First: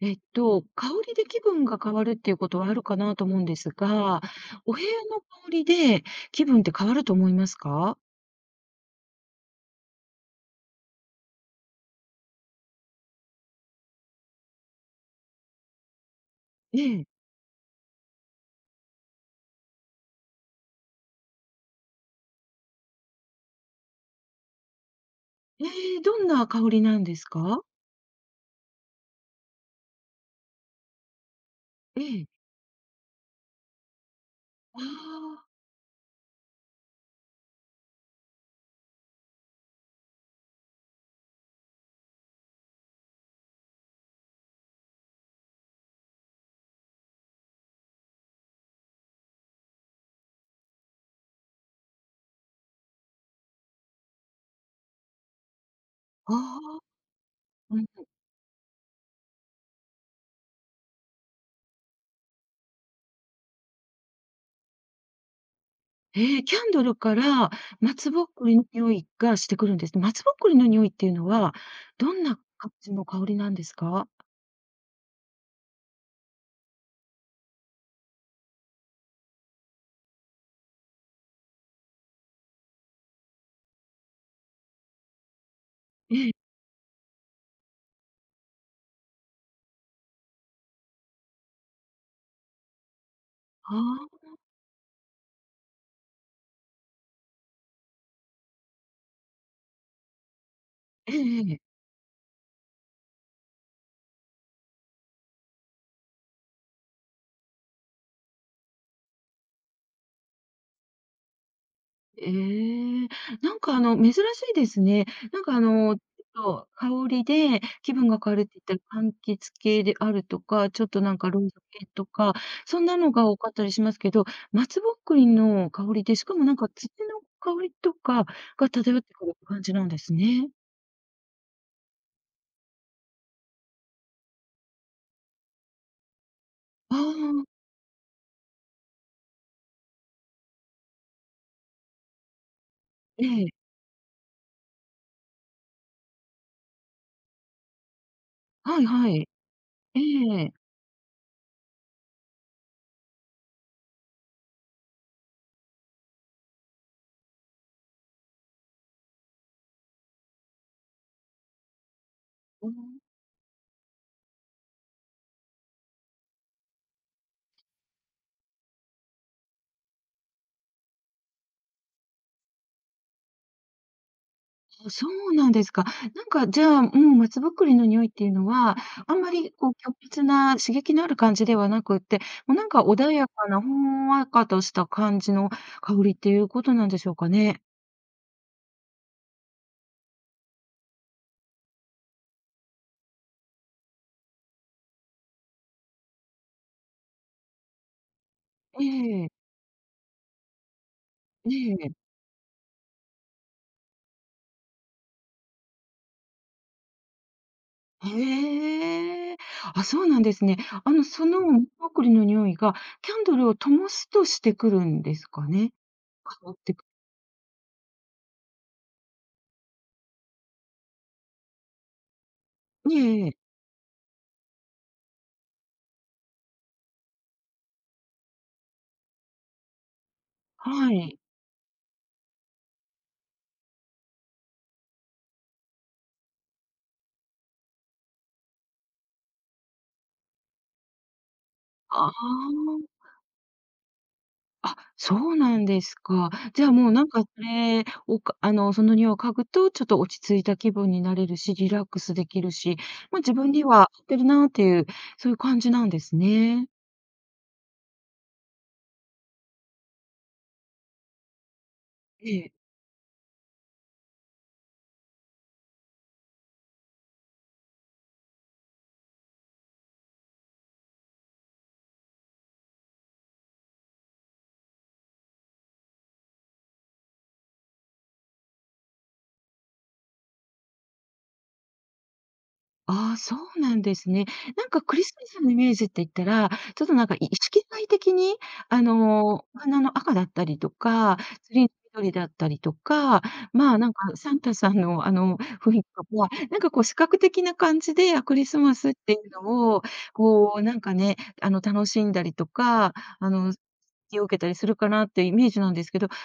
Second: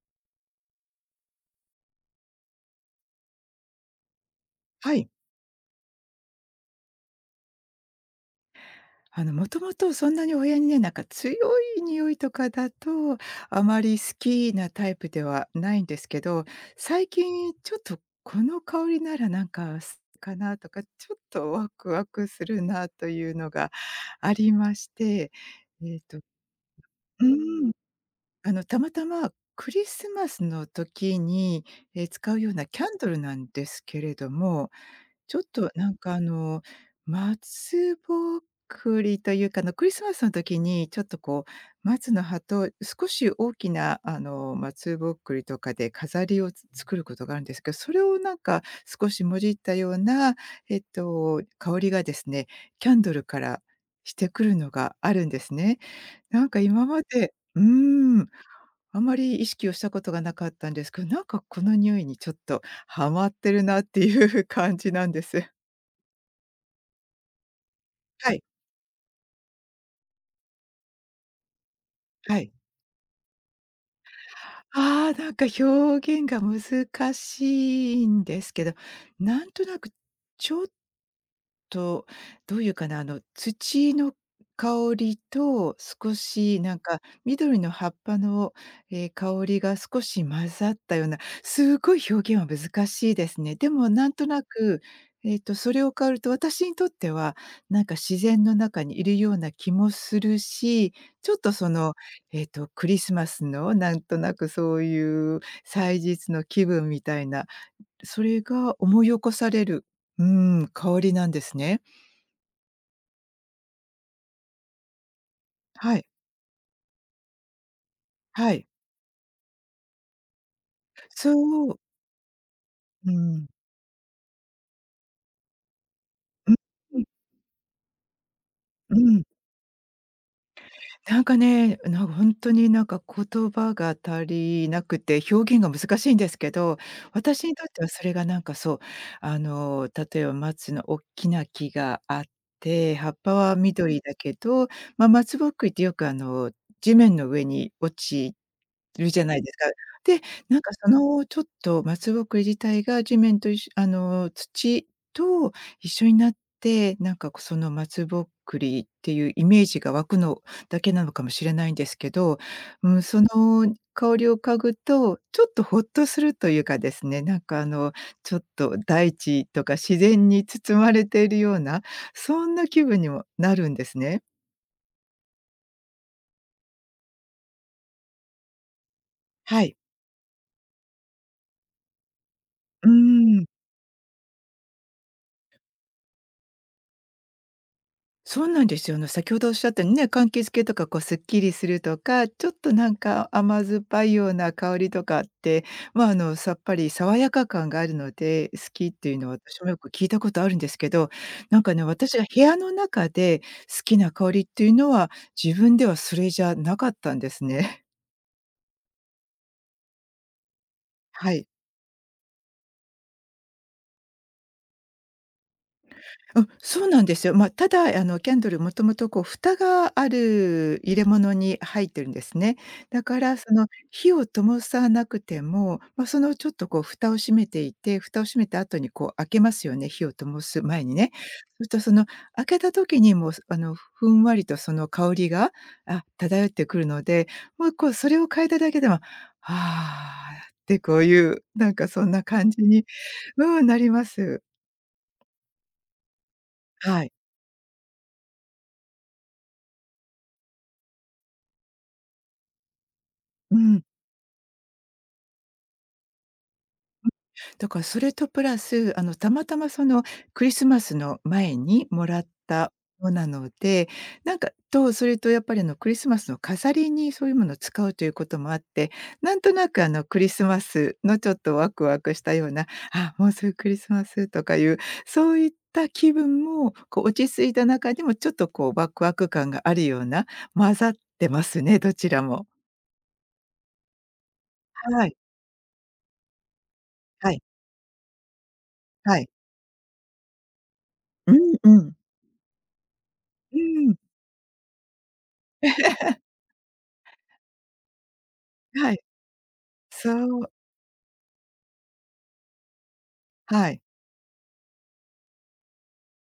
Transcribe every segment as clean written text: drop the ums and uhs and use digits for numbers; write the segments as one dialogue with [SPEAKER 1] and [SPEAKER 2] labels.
[SPEAKER 1] 香りで気分が変わるっていうことはあるかなと思うんですが、お部屋
[SPEAKER 2] はい。
[SPEAKER 1] の香りで気分って変わると思いますか？
[SPEAKER 2] もともとそんなに親にね、なんか強い匂いとかだと、あまり好きなタイプではないんですけど、
[SPEAKER 1] ええ。
[SPEAKER 2] 最近ちょっとこの香りならなんかすかなとか、ちょっとワクワクするなというのがありまして、
[SPEAKER 1] え
[SPEAKER 2] えっ
[SPEAKER 1] え、ど
[SPEAKER 2] と
[SPEAKER 1] んな香りなんで
[SPEAKER 2] う
[SPEAKER 1] すか？
[SPEAKER 2] ーん、たまたまクリスマスの時に、
[SPEAKER 1] ええ。
[SPEAKER 2] 使うようなキャンドルなんですけれども、ちょっ
[SPEAKER 1] あ
[SPEAKER 2] と松ぼっくりというか、あの、クリスマスの時にちょっとこう、松の葉と少し大きなあの、松ぼっくりとかで飾りをつ作ることがあるんですけど、それをなんか少しもじったような、香りがですね、キャンドルからしてくるのがあるんですね。
[SPEAKER 1] あ、
[SPEAKER 2] なんか
[SPEAKER 1] ああ、
[SPEAKER 2] 今まで
[SPEAKER 1] うん。
[SPEAKER 2] あまり意識をしたことがなかったんですけど、なんかこの匂いにちょっとハマってるなっていう感じなんです。
[SPEAKER 1] ええ、キャンドルから松ぼっ
[SPEAKER 2] はい、
[SPEAKER 1] くりの匂いがしてくるんです。松ぼっくりの匂いっていうのは、どんな
[SPEAKER 2] はい。
[SPEAKER 1] 感じの香りなんですか？
[SPEAKER 2] ああ、なんか表現が難しいんですけど、なんとなくちょっと、どういうかな、あの、土の香りと少
[SPEAKER 1] ええ、
[SPEAKER 2] しなんか緑の葉っぱの、ええ、香りが少し混ざったような、すごい表現は難しいですね。で
[SPEAKER 1] あ
[SPEAKER 2] もなん
[SPEAKER 1] あ、
[SPEAKER 2] となく、それを香ると私にとっては、なんか自然の中にいるような気もするし、
[SPEAKER 1] え
[SPEAKER 2] ちょっと
[SPEAKER 1] え
[SPEAKER 2] そ
[SPEAKER 1] ええ
[SPEAKER 2] の、クリスマスのなんとなくそういう祭日の気分みたいな、それが思い起こされる、うー香りなんですね。
[SPEAKER 1] ええ、なんか珍しいですね。なんか
[SPEAKER 2] は
[SPEAKER 1] ち
[SPEAKER 2] い、
[SPEAKER 1] ょっと香りで気分が変わるっ
[SPEAKER 2] は
[SPEAKER 1] て
[SPEAKER 2] い。
[SPEAKER 1] 言ったら、柑橘系であるとか、ちょっとなんかローズ
[SPEAKER 2] そう、
[SPEAKER 1] 系とか、そんな
[SPEAKER 2] う
[SPEAKER 1] のが多
[SPEAKER 2] ん。
[SPEAKER 1] かったりしますけど、松ぼっくりの香りで、しかも
[SPEAKER 2] う
[SPEAKER 1] な
[SPEAKER 2] ん、
[SPEAKER 1] んか土
[SPEAKER 2] うん、
[SPEAKER 1] の香りとかが漂ってくる感じなんですね。
[SPEAKER 2] なんかね、なんかほんとになんか言葉が足りなくて、表現が難しいんですけど、
[SPEAKER 1] ああ、
[SPEAKER 2] 私にとってはそれがなんかそう、あの、例えば松のおっきな木があって、葉っ
[SPEAKER 1] え
[SPEAKER 2] ぱは
[SPEAKER 1] え、
[SPEAKER 2] 緑だけど、ま、松ぼっくりってよくあの、地面の上に落ち
[SPEAKER 1] はい
[SPEAKER 2] い
[SPEAKER 1] は
[SPEAKER 2] るじゃ
[SPEAKER 1] い。
[SPEAKER 2] ないですか。
[SPEAKER 1] え
[SPEAKER 2] で、
[SPEAKER 1] え。
[SPEAKER 2] なんかそのちょっと松ぼっくり自体が地面といっしょあの、土と一緒になって、なんかこその松ぼっくりっていうイメージが湧くのだけなのかもしれないんですけど、うん、その香りを嗅ぐと、ちょっとほっとするというかですね、なんかあの、ちょっと大地とか自然に包まれているような、そんな気分にもなるんですね。
[SPEAKER 1] あ、そうなんですか。なんかじゃあ、もう松ぼっくりの匂いっていうのは、あんまり
[SPEAKER 2] は
[SPEAKER 1] こう
[SPEAKER 2] い。
[SPEAKER 1] 強烈な刺激のある感じではなくって、もうなんか
[SPEAKER 2] う
[SPEAKER 1] 穏や
[SPEAKER 2] ーん。
[SPEAKER 1] かな、ほんわかとした感じの香りっていうことなんでしょうかね。
[SPEAKER 2] そうなんですよ。の、先ほどおっしゃったようにね、柑橘系とかこうすっきりするとか、ちょっとなんか甘酸っぱいような香りとかって、まあ、あの、さっぱり爽やか感があるので、好
[SPEAKER 1] え
[SPEAKER 2] きっていうの
[SPEAKER 1] え、
[SPEAKER 2] は私もよく聞いたことあるんですけど、
[SPEAKER 1] え
[SPEAKER 2] なんかね、
[SPEAKER 1] え、
[SPEAKER 2] 私が部屋の中で好きな香りっていうのは、自分ではそれじゃなかったんですね。
[SPEAKER 1] へえ。あ、そうなんですね。そ
[SPEAKER 2] は
[SPEAKER 1] の
[SPEAKER 2] い。
[SPEAKER 1] 松ぼっくりの匂いが、キャンドルを灯すとしてくるんですかね？
[SPEAKER 2] うん、
[SPEAKER 1] 香って
[SPEAKER 2] そ
[SPEAKER 1] く
[SPEAKER 2] うなんですよ。まあ、ただ、あの、キャンドルもともとこう蓋がある入れ物に入ってるんですね。
[SPEAKER 1] る。
[SPEAKER 2] だか
[SPEAKER 1] え
[SPEAKER 2] ら、そ
[SPEAKER 1] え。
[SPEAKER 2] の火を灯さなくても、まあ、そのちょっとこう蓋を閉めていて、蓋を閉めた後にこう開けますよね、火を灯す前
[SPEAKER 1] は
[SPEAKER 2] にね。
[SPEAKER 1] い。
[SPEAKER 2] そしたその開けた時にもう、あの、ふんわりとその香りが、あ、漂ってくるので、もうこうそれを嗅いだだけでも、「はあ」ってこういう、なんかそ
[SPEAKER 1] あ
[SPEAKER 2] んな感じ
[SPEAKER 1] あ。
[SPEAKER 2] にうん、なります。
[SPEAKER 1] あ、そうなんですか。じゃあもうな
[SPEAKER 2] は
[SPEAKER 1] ん
[SPEAKER 2] い。
[SPEAKER 1] かそれをかあの、そのにおいを嗅ぐと、ちょっと落ち着いた気分になれるし、リラックスできるし、ま、自分
[SPEAKER 2] う
[SPEAKER 1] に
[SPEAKER 2] ん。
[SPEAKER 1] は合ってるなっていう、そういう感じなんですね。
[SPEAKER 2] だからそれとプラス、あの、たまたまそのクリスマスの前にもらっ
[SPEAKER 1] ええ。
[SPEAKER 2] たものなので、なんか、と、それとやっぱりあのクリスマスの飾りにそういうものを使うということもあって、なんとなくあのクリスマスのちょっとワクワクしたような、あ、もうすぐクリスマスとかいう、そういった気分もこう落ち着いた中でもちょっとこうワクワク感があるような、混ざってますね、どちらも。
[SPEAKER 1] ああ、そうなんですね。なんかクリ
[SPEAKER 2] は
[SPEAKER 1] ス
[SPEAKER 2] い、
[SPEAKER 1] マスのイメージって言ったら、ちょっとなんかい
[SPEAKER 2] は
[SPEAKER 1] 意
[SPEAKER 2] い、
[SPEAKER 1] 識外的に、
[SPEAKER 2] はい。
[SPEAKER 1] お花の赤だったりとか、
[SPEAKER 2] う
[SPEAKER 1] ツ
[SPEAKER 2] ん
[SPEAKER 1] リーの
[SPEAKER 2] うん。
[SPEAKER 1] 緑だったりとか、
[SPEAKER 2] う
[SPEAKER 1] まあ、なん
[SPEAKER 2] ん。
[SPEAKER 1] かサンタさんのあの雰囲気とか、なんかこう視覚的な感じで、あ、クリスマス
[SPEAKER 2] は
[SPEAKER 1] っ
[SPEAKER 2] い、
[SPEAKER 1] ていうのを、
[SPEAKER 2] そう。
[SPEAKER 1] こうなんかね、楽しんだりとか、あの、
[SPEAKER 2] はい。
[SPEAKER 1] 気を受けたりするかなっていうイメージなんですけど、香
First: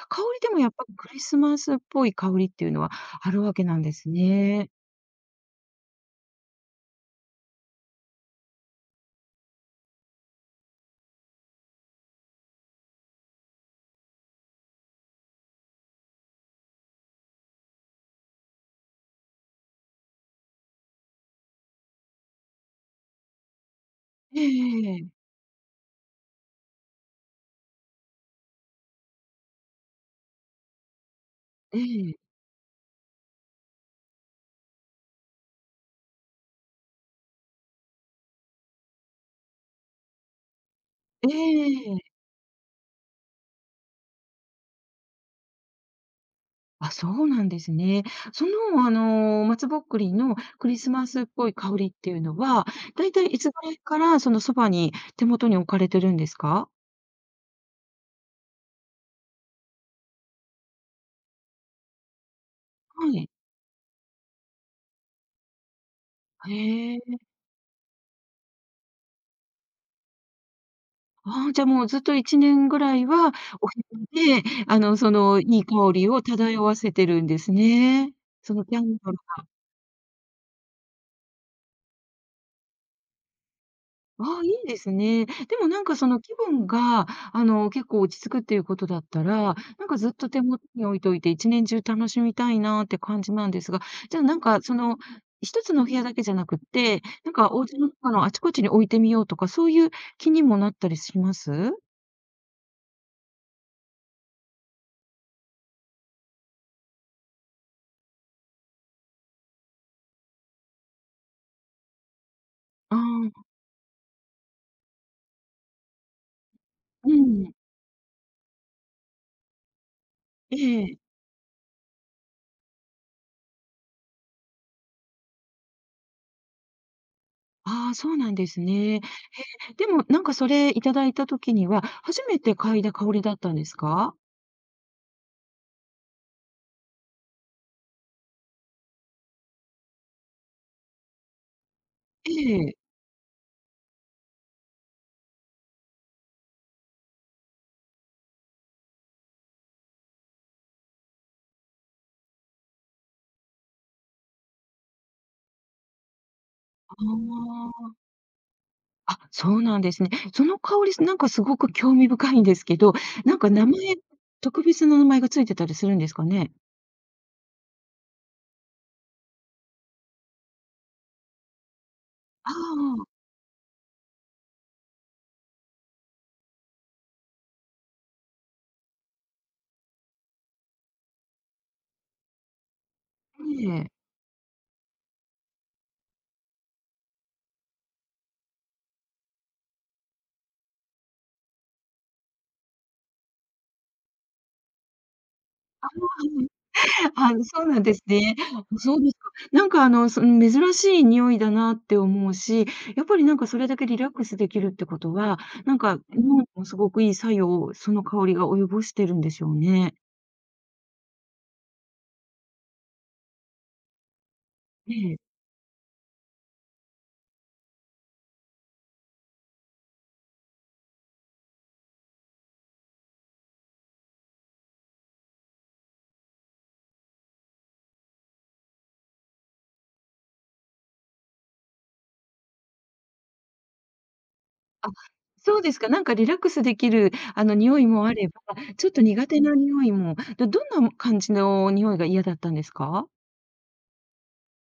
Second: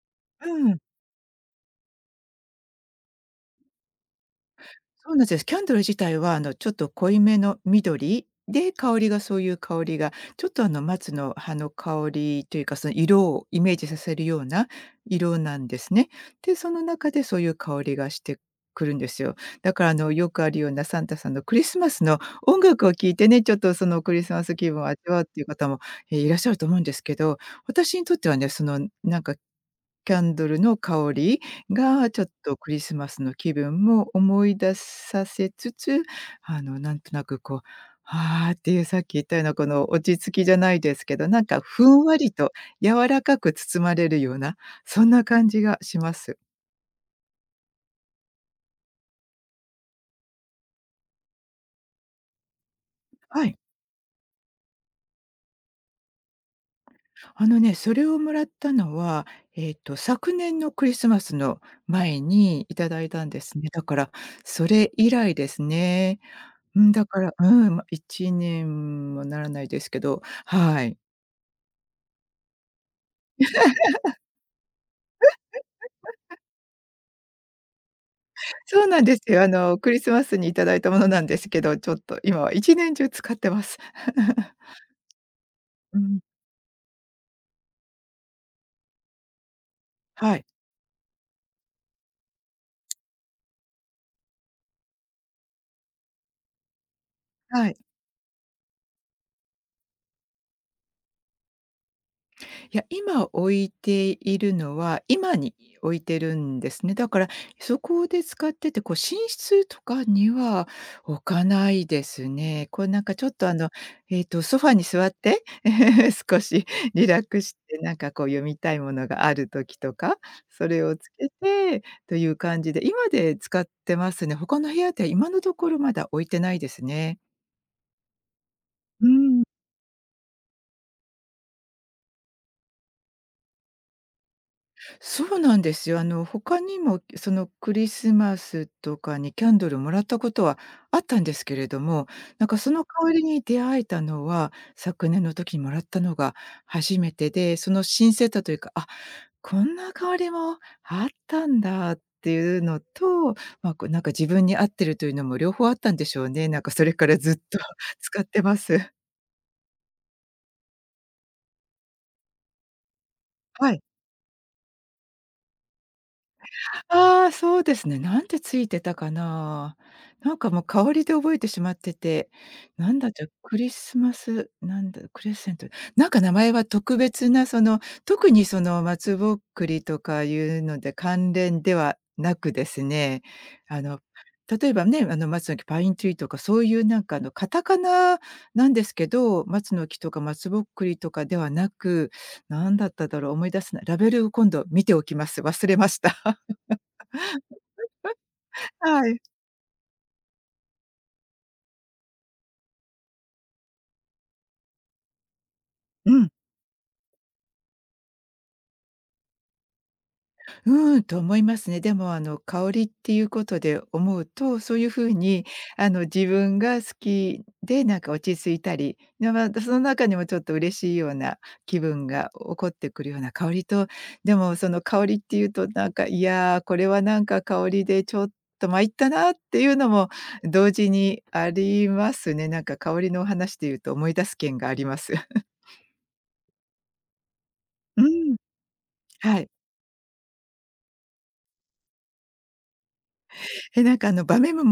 [SPEAKER 1] り
[SPEAKER 2] う
[SPEAKER 1] でもやっ
[SPEAKER 2] ん。
[SPEAKER 1] ぱりクリスマスっぽい香りっていうのはあるわけなんですね。
[SPEAKER 2] そうなんです。キャンドル自体はあのちょっと濃いめの緑で、香りがそういう香りが、ちょっとあの松の葉の香りというか、その色をイメージさせるような色なんですね。で、その中でそういう香りがしてくるんですよ。だからあのよくあるようなサンタさんのクリスマスの音楽を聴いてね、ちょっとそのクリス
[SPEAKER 1] え
[SPEAKER 2] マ
[SPEAKER 1] え
[SPEAKER 2] ス気分を
[SPEAKER 1] えええ
[SPEAKER 2] 味
[SPEAKER 1] え。
[SPEAKER 2] わうっていう方も、いらっしゃると思うんですけど、私にとってはね、そのなんかキャンドルの香り
[SPEAKER 1] え
[SPEAKER 2] が、
[SPEAKER 1] え。
[SPEAKER 2] ちょっとクリスマスの気分も思い出させつつ、あの、なんとなくこう、ああっていうさっき言ったようなこの落ち着きじゃないですけど、
[SPEAKER 1] え
[SPEAKER 2] なんかふんわ
[SPEAKER 1] え。
[SPEAKER 2] りと柔らかく包まれるような、そんな感じがします。
[SPEAKER 1] あ、そうなんですね。その、松ぼっくりのクリスマスっぽい香りっていうのは、だいたいい
[SPEAKER 2] は
[SPEAKER 1] つぐ
[SPEAKER 2] い。
[SPEAKER 1] らいから、その、そばに手元に置かれてるんですか？
[SPEAKER 2] あのね、それをもらったのは、昨年のクリスマスの前にいただい
[SPEAKER 1] は
[SPEAKER 2] たん
[SPEAKER 1] い。
[SPEAKER 2] ですね。だから、それ以来ですね。うん、
[SPEAKER 1] へ
[SPEAKER 2] だ
[SPEAKER 1] え。
[SPEAKER 2] から、うん、ま、1年もならないですけど、はい。
[SPEAKER 1] ああ、じゃ、もうずっと1年ぐらいは、お部屋で、その、いい香りを漂わせてるんですね。そのキャ
[SPEAKER 2] そう
[SPEAKER 1] ン
[SPEAKER 2] なん
[SPEAKER 1] ド
[SPEAKER 2] で
[SPEAKER 1] ル。
[SPEAKER 2] すよ。あの、クリスマスにいただいたものなんですけど、ちょっと今は一年中使ってます。
[SPEAKER 1] ああ、い いですね。でもなんか
[SPEAKER 2] う
[SPEAKER 1] そ
[SPEAKER 2] ん。
[SPEAKER 1] の気分が、結構落ち着くっていうことだったら、なんかずっと
[SPEAKER 2] は
[SPEAKER 1] 手
[SPEAKER 2] い。
[SPEAKER 1] 元に置いといて一年中楽しみたいなって感じなんですが、じゃあなんかその、一つのお部屋だけじゃなくって、なんかお
[SPEAKER 2] は
[SPEAKER 1] 家
[SPEAKER 2] い。
[SPEAKER 1] の中のあちこちに置いてみようとか、そういう気にもなったりします。
[SPEAKER 2] いや、今置いているのは、今に置いてるんですね。だから、そこで使ってて、こう寝室とかには置かないですね。こう
[SPEAKER 1] あ
[SPEAKER 2] なんかちょっ
[SPEAKER 1] あ、
[SPEAKER 2] とあの、ソファに座って、少しリ
[SPEAKER 1] う
[SPEAKER 2] ラックス
[SPEAKER 1] ん。
[SPEAKER 2] して、なんかこう読みたいものがある時とか、
[SPEAKER 1] え
[SPEAKER 2] それを
[SPEAKER 1] え。
[SPEAKER 2] つけてという感じで、今で使ってますね。他の部屋では今のところまだ置いてないですね。
[SPEAKER 1] ああ、そうなんですね。
[SPEAKER 2] うん。
[SPEAKER 1] でもなんかそれいただいた時には、初めて嗅いだ香りだったんですか？
[SPEAKER 2] そうなんですよ。あの、他にもそのクリスマスとかにキャンドルもらったことはあったんですけれども、
[SPEAKER 1] え
[SPEAKER 2] なんかそ
[SPEAKER 1] え。
[SPEAKER 2] の香りに出会えたのは、昨年の時にもらったのが初めてで、その新鮮さというか、あ、こんな香りもあったんだっていうのと、まあ、こうなんか自分に合ってるというのも両方あったんでしょうね。なんかそれ
[SPEAKER 1] あ
[SPEAKER 2] からずっと
[SPEAKER 1] あ。
[SPEAKER 2] 使ってます。
[SPEAKER 1] あ、そうなんですね。その香り、なんかすごく興味深いんですけど、なんか
[SPEAKER 2] はい。
[SPEAKER 1] 特別な名前がついてたりするんですかね？
[SPEAKER 2] ああ、そうですね。なんてついてたかな。なんかもう香りで覚えてしまってて、
[SPEAKER 1] あ
[SPEAKER 2] な
[SPEAKER 1] あ、
[SPEAKER 2] んだった、クリスマス、なんだ、クレッセント、なんか名前は特別なその、特にその松ぼっくりとかいうので関連ではなくですね、
[SPEAKER 1] え
[SPEAKER 2] あ
[SPEAKER 1] え。
[SPEAKER 2] の、例えばね、あの松の木、パイントゥリーとかそういうなんかあのカタカナなんですけど、松の木とか松ぼっくりとかではなく、なんだっただろう、思い出せない。ラベルを今度見ておきます。忘れました。
[SPEAKER 1] あ、そうなんですね。そう
[SPEAKER 2] は
[SPEAKER 1] です
[SPEAKER 2] い。
[SPEAKER 1] か。なんかその珍しい匂いだなって思うし、やっぱりなんかそれだけリラックスできるってことは、なんか、
[SPEAKER 2] う
[SPEAKER 1] 日
[SPEAKER 2] ん。
[SPEAKER 1] 本にもすごくいい作用を、その香りが及ぼしてるんでしょうね。
[SPEAKER 2] うーん、と思いますね。でも、あの、香りっていうことで思うと、そういう
[SPEAKER 1] え
[SPEAKER 2] 風
[SPEAKER 1] え。
[SPEAKER 2] に、あの、自分が好きで、なんか落ち着いたり、で、ま、その中にもちょっと嬉しいような気分が起こってくるような香りと、でも、その香りっていうと、なんか、いや、これはなんか香りでちょっと参ったなっていうのも同時にありますね。なんか香りのお話で言うと思い出す件があり
[SPEAKER 1] あ、
[SPEAKER 2] ます。
[SPEAKER 1] そうですか。なんかリラックスできる、匂い
[SPEAKER 2] うん。
[SPEAKER 1] もあれ ば、ちょっと苦
[SPEAKER 2] は
[SPEAKER 1] 手
[SPEAKER 2] い。
[SPEAKER 1] な匂いも、どんな感じの匂いが嫌だったんですか？
[SPEAKER 2] なんかあの場面も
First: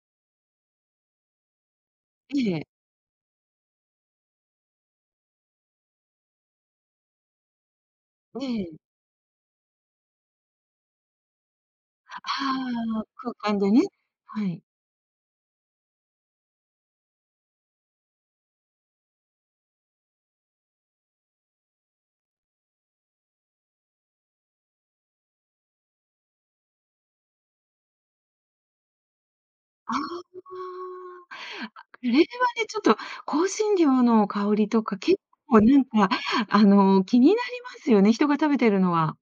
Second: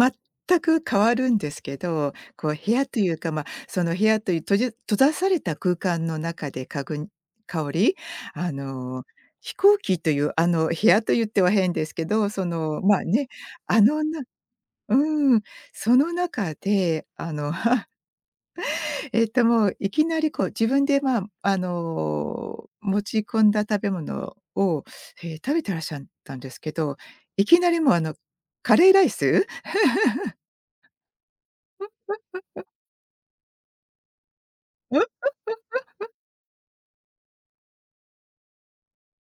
[SPEAKER 2] 全く変わるんですけど、こう
[SPEAKER 1] ええ、
[SPEAKER 2] 部屋というか、まあ、その部屋という閉ざされた空間の中で香り、あ
[SPEAKER 1] ええ。
[SPEAKER 2] の、飛行機というあの部屋と言っては変ですけ
[SPEAKER 1] あ
[SPEAKER 2] ど、その、まあ
[SPEAKER 1] あ、
[SPEAKER 2] ね、
[SPEAKER 1] 空間で
[SPEAKER 2] あ
[SPEAKER 1] ね。
[SPEAKER 2] のな
[SPEAKER 1] はい。
[SPEAKER 2] うん、その中で、あの もういきなりこう自分で、まあ、あの、持ち込んだ食べ物を、食べてらっしゃったんですけど、いきなりもうあの、カレーライス？
[SPEAKER 1] ああ。これはね、ちょっと香辛料の香りとか、結構なんか、気になりますよね、人が食べてるのは。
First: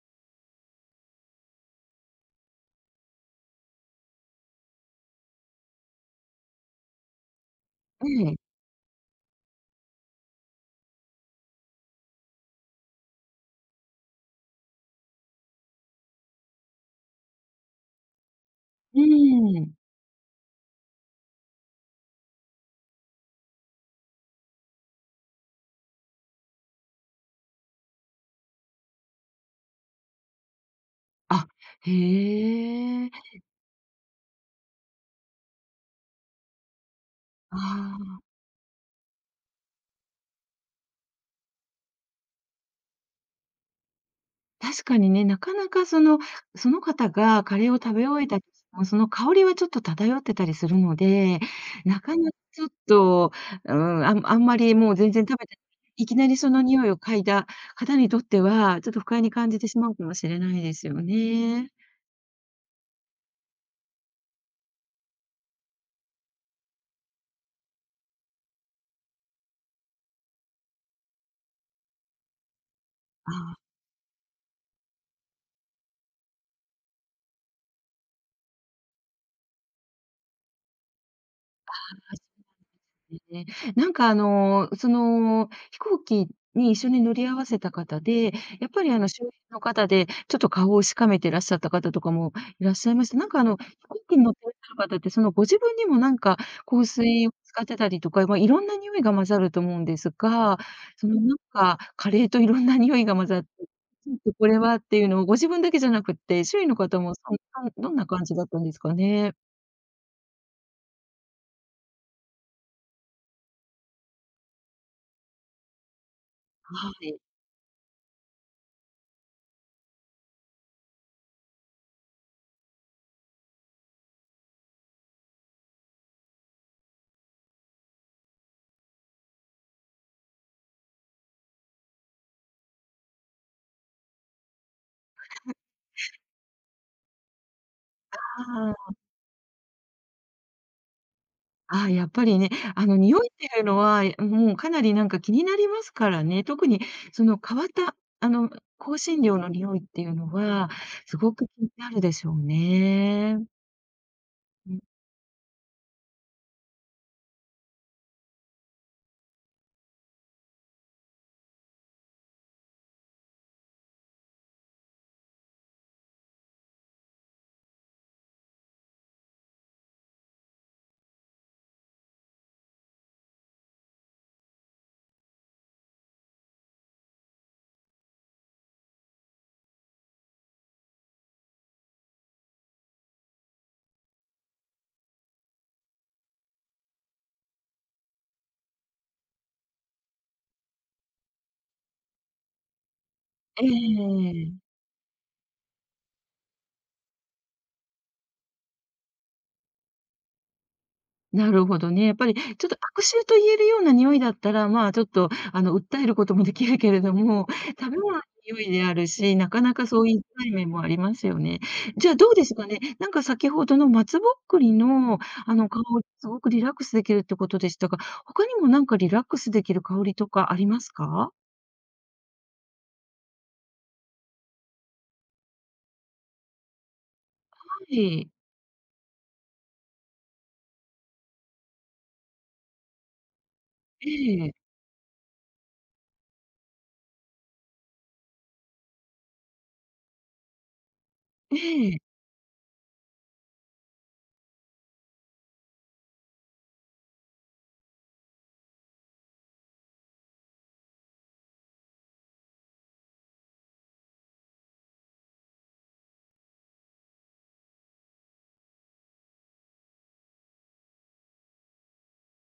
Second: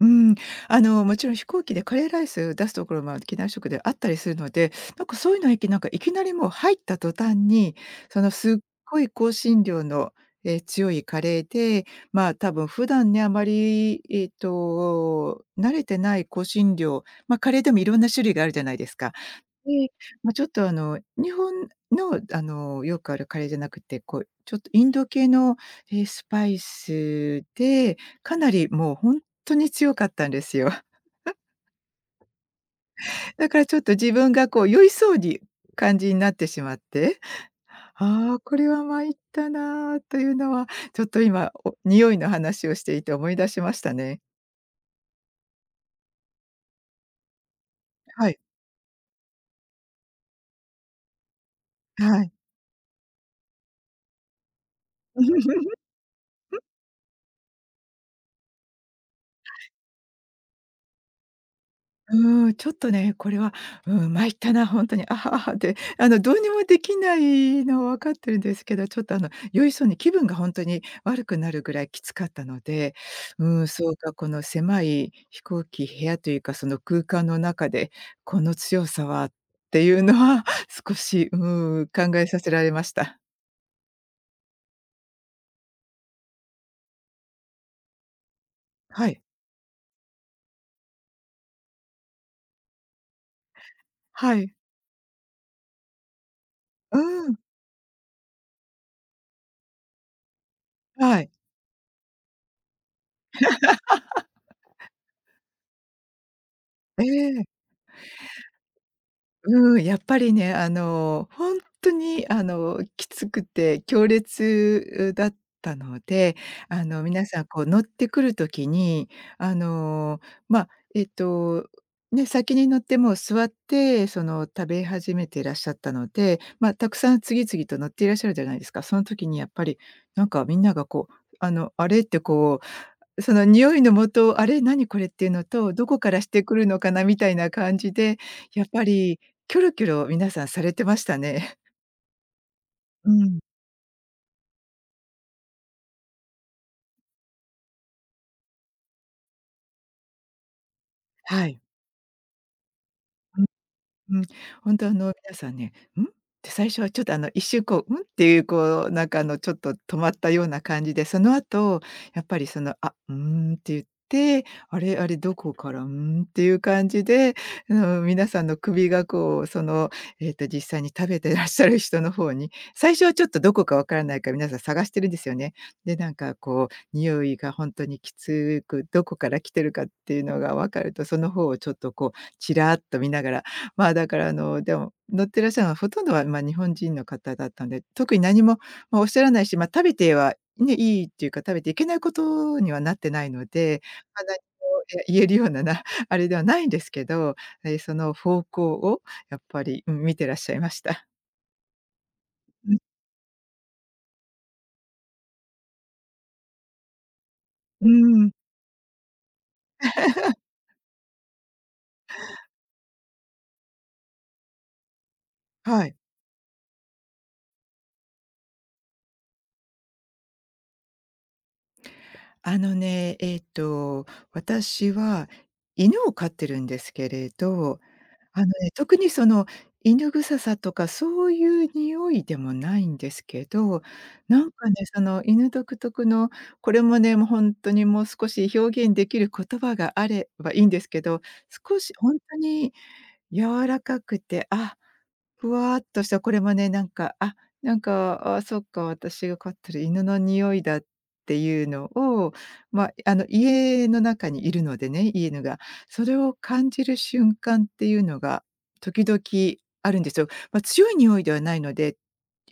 [SPEAKER 2] うん、あの、もちろん飛行機でカレーライス出すところも機内食であったりするので、なんかそういうのいきなりもう入った途端に、
[SPEAKER 1] え
[SPEAKER 2] その
[SPEAKER 1] え。
[SPEAKER 2] すっごい香辛料の、強いカレーで、まあ、多分普段ね、あまり、慣れてない香辛料、まあ、カレーでもいろんな種類があるじゃないです
[SPEAKER 1] う
[SPEAKER 2] か。
[SPEAKER 1] ーん。
[SPEAKER 2] で、ま、ちょっとあの、日本のあの、よくあるカレーじゃなくて、こう、ちょっとインド系の、スパイスで、かなりもうほんとに強かったんですよ。
[SPEAKER 1] あ、へえ。
[SPEAKER 2] だからちょっと自分がこう酔いそうに感じになってしまって、
[SPEAKER 1] ああ。
[SPEAKER 2] ああ、これは参ったなというのは、ちょっと今、お匂いの話をしていて思い出しましたね。
[SPEAKER 1] 確かにね、なかなかその方がカレーを食べ終え
[SPEAKER 2] はい、
[SPEAKER 1] たとしても、その香りはちょっと漂ってたりするので、なか
[SPEAKER 2] は
[SPEAKER 1] な
[SPEAKER 2] い。
[SPEAKER 1] かちょっと、うん、あんまりもう全然食べていきなりその匂いを嗅いだ方にとっては、ちょっと不快に感じてしまうかもしれないですよね。
[SPEAKER 2] うーん、ちょっとね、これは、うん、参ったな、ほんとに、あはあはであの、どうにもできないのは分かってるんですけど、ちょっと、あの、よいそうに気分がほんとに悪くなるぐらいきつかったので、うー
[SPEAKER 1] あ
[SPEAKER 2] ん、そうか、この狭い飛行機部屋というか、その空間の中で、この強さはっていうのは 少し、うーん、考えさ
[SPEAKER 1] あ。
[SPEAKER 2] せられました。
[SPEAKER 1] ね なんかその、飛行機に一緒に乗り合わせた方で、やっぱり
[SPEAKER 2] はい。
[SPEAKER 1] 周辺の方で、ちょっと顔をしかめてらっしゃった方とかもいらっしゃいました。なんか飛行機に乗
[SPEAKER 2] は
[SPEAKER 1] ってらっ
[SPEAKER 2] い。
[SPEAKER 1] しゃる方って、そのご自分にもなんか香
[SPEAKER 2] う
[SPEAKER 1] 水
[SPEAKER 2] ー
[SPEAKER 1] を
[SPEAKER 2] ん、
[SPEAKER 1] 使ってたりとか、ま、いろんな匂いが混ざると思うんですが、その
[SPEAKER 2] はい。
[SPEAKER 1] なんか、カレーといろんな匂いが混ざって、ちょっとこれはっていうのをご自分だけじゃなくって、周囲の方
[SPEAKER 2] え
[SPEAKER 1] もそん
[SPEAKER 2] え。
[SPEAKER 1] かんどんな感じだったんですかね？
[SPEAKER 2] うん、やっぱりね、あの、本当に、あの、きつくて強烈だったので、あ
[SPEAKER 1] は
[SPEAKER 2] の、
[SPEAKER 1] い。
[SPEAKER 2] 皆さん、こう、乗ってくる時に、あの、まあ、えっと、ね、先に乗ってもう座って、その、食べ始めていらっしゃったので、まあ、たくさん次々と乗っていらっしゃるじゃないですか。その時にやっぱり、なんか、みんなが、こう、あの、あれって、こうその匂いのもと、あれ、何これっていうのと、どこからしてくるのかなみたいな感じで、やっ
[SPEAKER 1] は
[SPEAKER 2] ぱ
[SPEAKER 1] い。
[SPEAKER 2] りキョロキョロ皆さんされてましたね。
[SPEAKER 1] ああ、やっぱりね、
[SPEAKER 2] う
[SPEAKER 1] 匂いっ
[SPEAKER 2] ん。
[SPEAKER 1] ていうのは、もうかなりなんか気になりますからね。特にその変わった、香辛料の匂いっていうのは、すご
[SPEAKER 2] は
[SPEAKER 1] く
[SPEAKER 2] い。
[SPEAKER 1] 気になるでしょうね。
[SPEAKER 2] うん、
[SPEAKER 1] う
[SPEAKER 2] 本
[SPEAKER 1] ん。
[SPEAKER 2] 当あの皆さんね、「ん？」って最初はちょっとあの一瞬こう、「ん？」っていうこうなんかあのちょっと止まったような感じで、その後、やっぱりその、「あ、うーん」って言って、「あれあれどこから、うーん」っていう感じで、あの皆さんの首がこうその、実際に食べてらっしゃる人の方に、最初はちょっとどこかわからないから皆さん探してるんですよね。で、なんかこう匂いが本当にきつく、どこから来てるかっていうのが分かると、その方をちょっとこうちらっと見ながらまあ、だから、あの、でも、乗ってらっしゃるのはほとんどは、ま、日本人の方だったんで、特に何も、ま、おっしゃらないし、まあ、食べてはね、いいっていうか、食べていけないことにはなってないの
[SPEAKER 1] え
[SPEAKER 2] で、まあ、何
[SPEAKER 1] え。
[SPEAKER 2] も、言えるような、あれではないんですけど、その方向をやっぱり、うん、見てらっしゃいました。
[SPEAKER 1] なるほどね。やっぱりちょっ
[SPEAKER 2] う
[SPEAKER 1] と
[SPEAKER 2] ん、
[SPEAKER 1] 悪臭と言えるような匂いだったら、まあ、ちょっと訴えることもできるけれども、
[SPEAKER 2] う
[SPEAKER 1] 食べ物の
[SPEAKER 2] ん、
[SPEAKER 1] 匂いであるし、なかなかそう言いづらい面もありますよね。じゃあどうですかね。なんか先ほどの松ぼっくりのあの香
[SPEAKER 2] はい。
[SPEAKER 1] り、すごくリラックスできるってことでしたが、他にもなんかリラックスできる香りとかありますか？
[SPEAKER 2] あのね、私は犬を飼ってるんですけれど
[SPEAKER 1] はい。
[SPEAKER 2] あのね、特にその犬臭さとかそういう匂いでもないんですけど、
[SPEAKER 1] え
[SPEAKER 2] なん
[SPEAKER 1] え、
[SPEAKER 2] かね、その犬独特の、これもね、もうほんとにもう少し表現できる言葉があればいいんですけど、少
[SPEAKER 1] え
[SPEAKER 2] しほ
[SPEAKER 1] え。
[SPEAKER 2] んとに柔らかくて、あふわーっとした、これもね、なんか、あ、なんか、あ、そっか、私が飼ってる犬の匂いだっていうのを、まあ、あの、家の中にいるのでね、家犬が。それを感じる瞬間っていうのが時々あるんですよ。まあ、強い匂いではないので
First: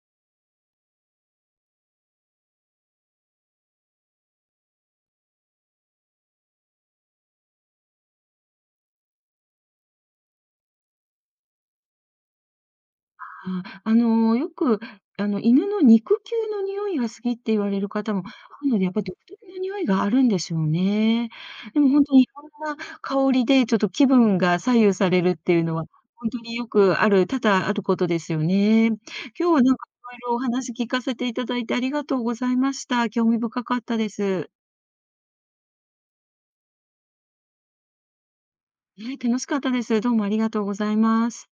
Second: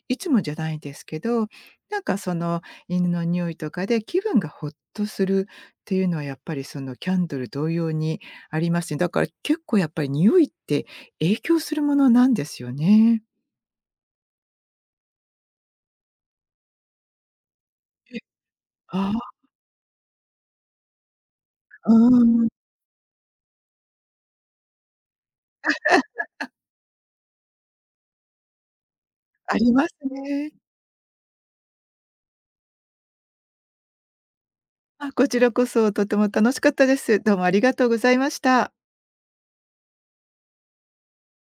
[SPEAKER 2] いつもじゃないですけど、なんかその犬の匂いとかで気分がほっとするっていうのはやっぱりそのキャンドル同様にありますね。だから結構やっぱり匂いって影響するものなんですよね。
[SPEAKER 1] ああ、よく、犬の肉球の匂いが好きって言われる方もあるので、やっぱり独
[SPEAKER 2] あ
[SPEAKER 1] 特の匂いがあるんでしょうね。でも
[SPEAKER 2] あ、
[SPEAKER 1] 本当に
[SPEAKER 2] う
[SPEAKER 1] いろ
[SPEAKER 2] ん、
[SPEAKER 1] んな香りでちょっと気分が左右されるっていうのは、本当によくある多々あることですよね。今日
[SPEAKER 2] あ
[SPEAKER 1] は
[SPEAKER 2] り
[SPEAKER 1] なん
[SPEAKER 2] ま
[SPEAKER 1] か
[SPEAKER 2] す
[SPEAKER 1] いろいろお
[SPEAKER 2] ね。
[SPEAKER 1] 話聞かせていただいてありがとうございました。興味深かったです。
[SPEAKER 2] あ、こちらこそとても楽しかったです。どうもありがとうございました。
[SPEAKER 1] はい、楽しかったです。どうもありがとうございます。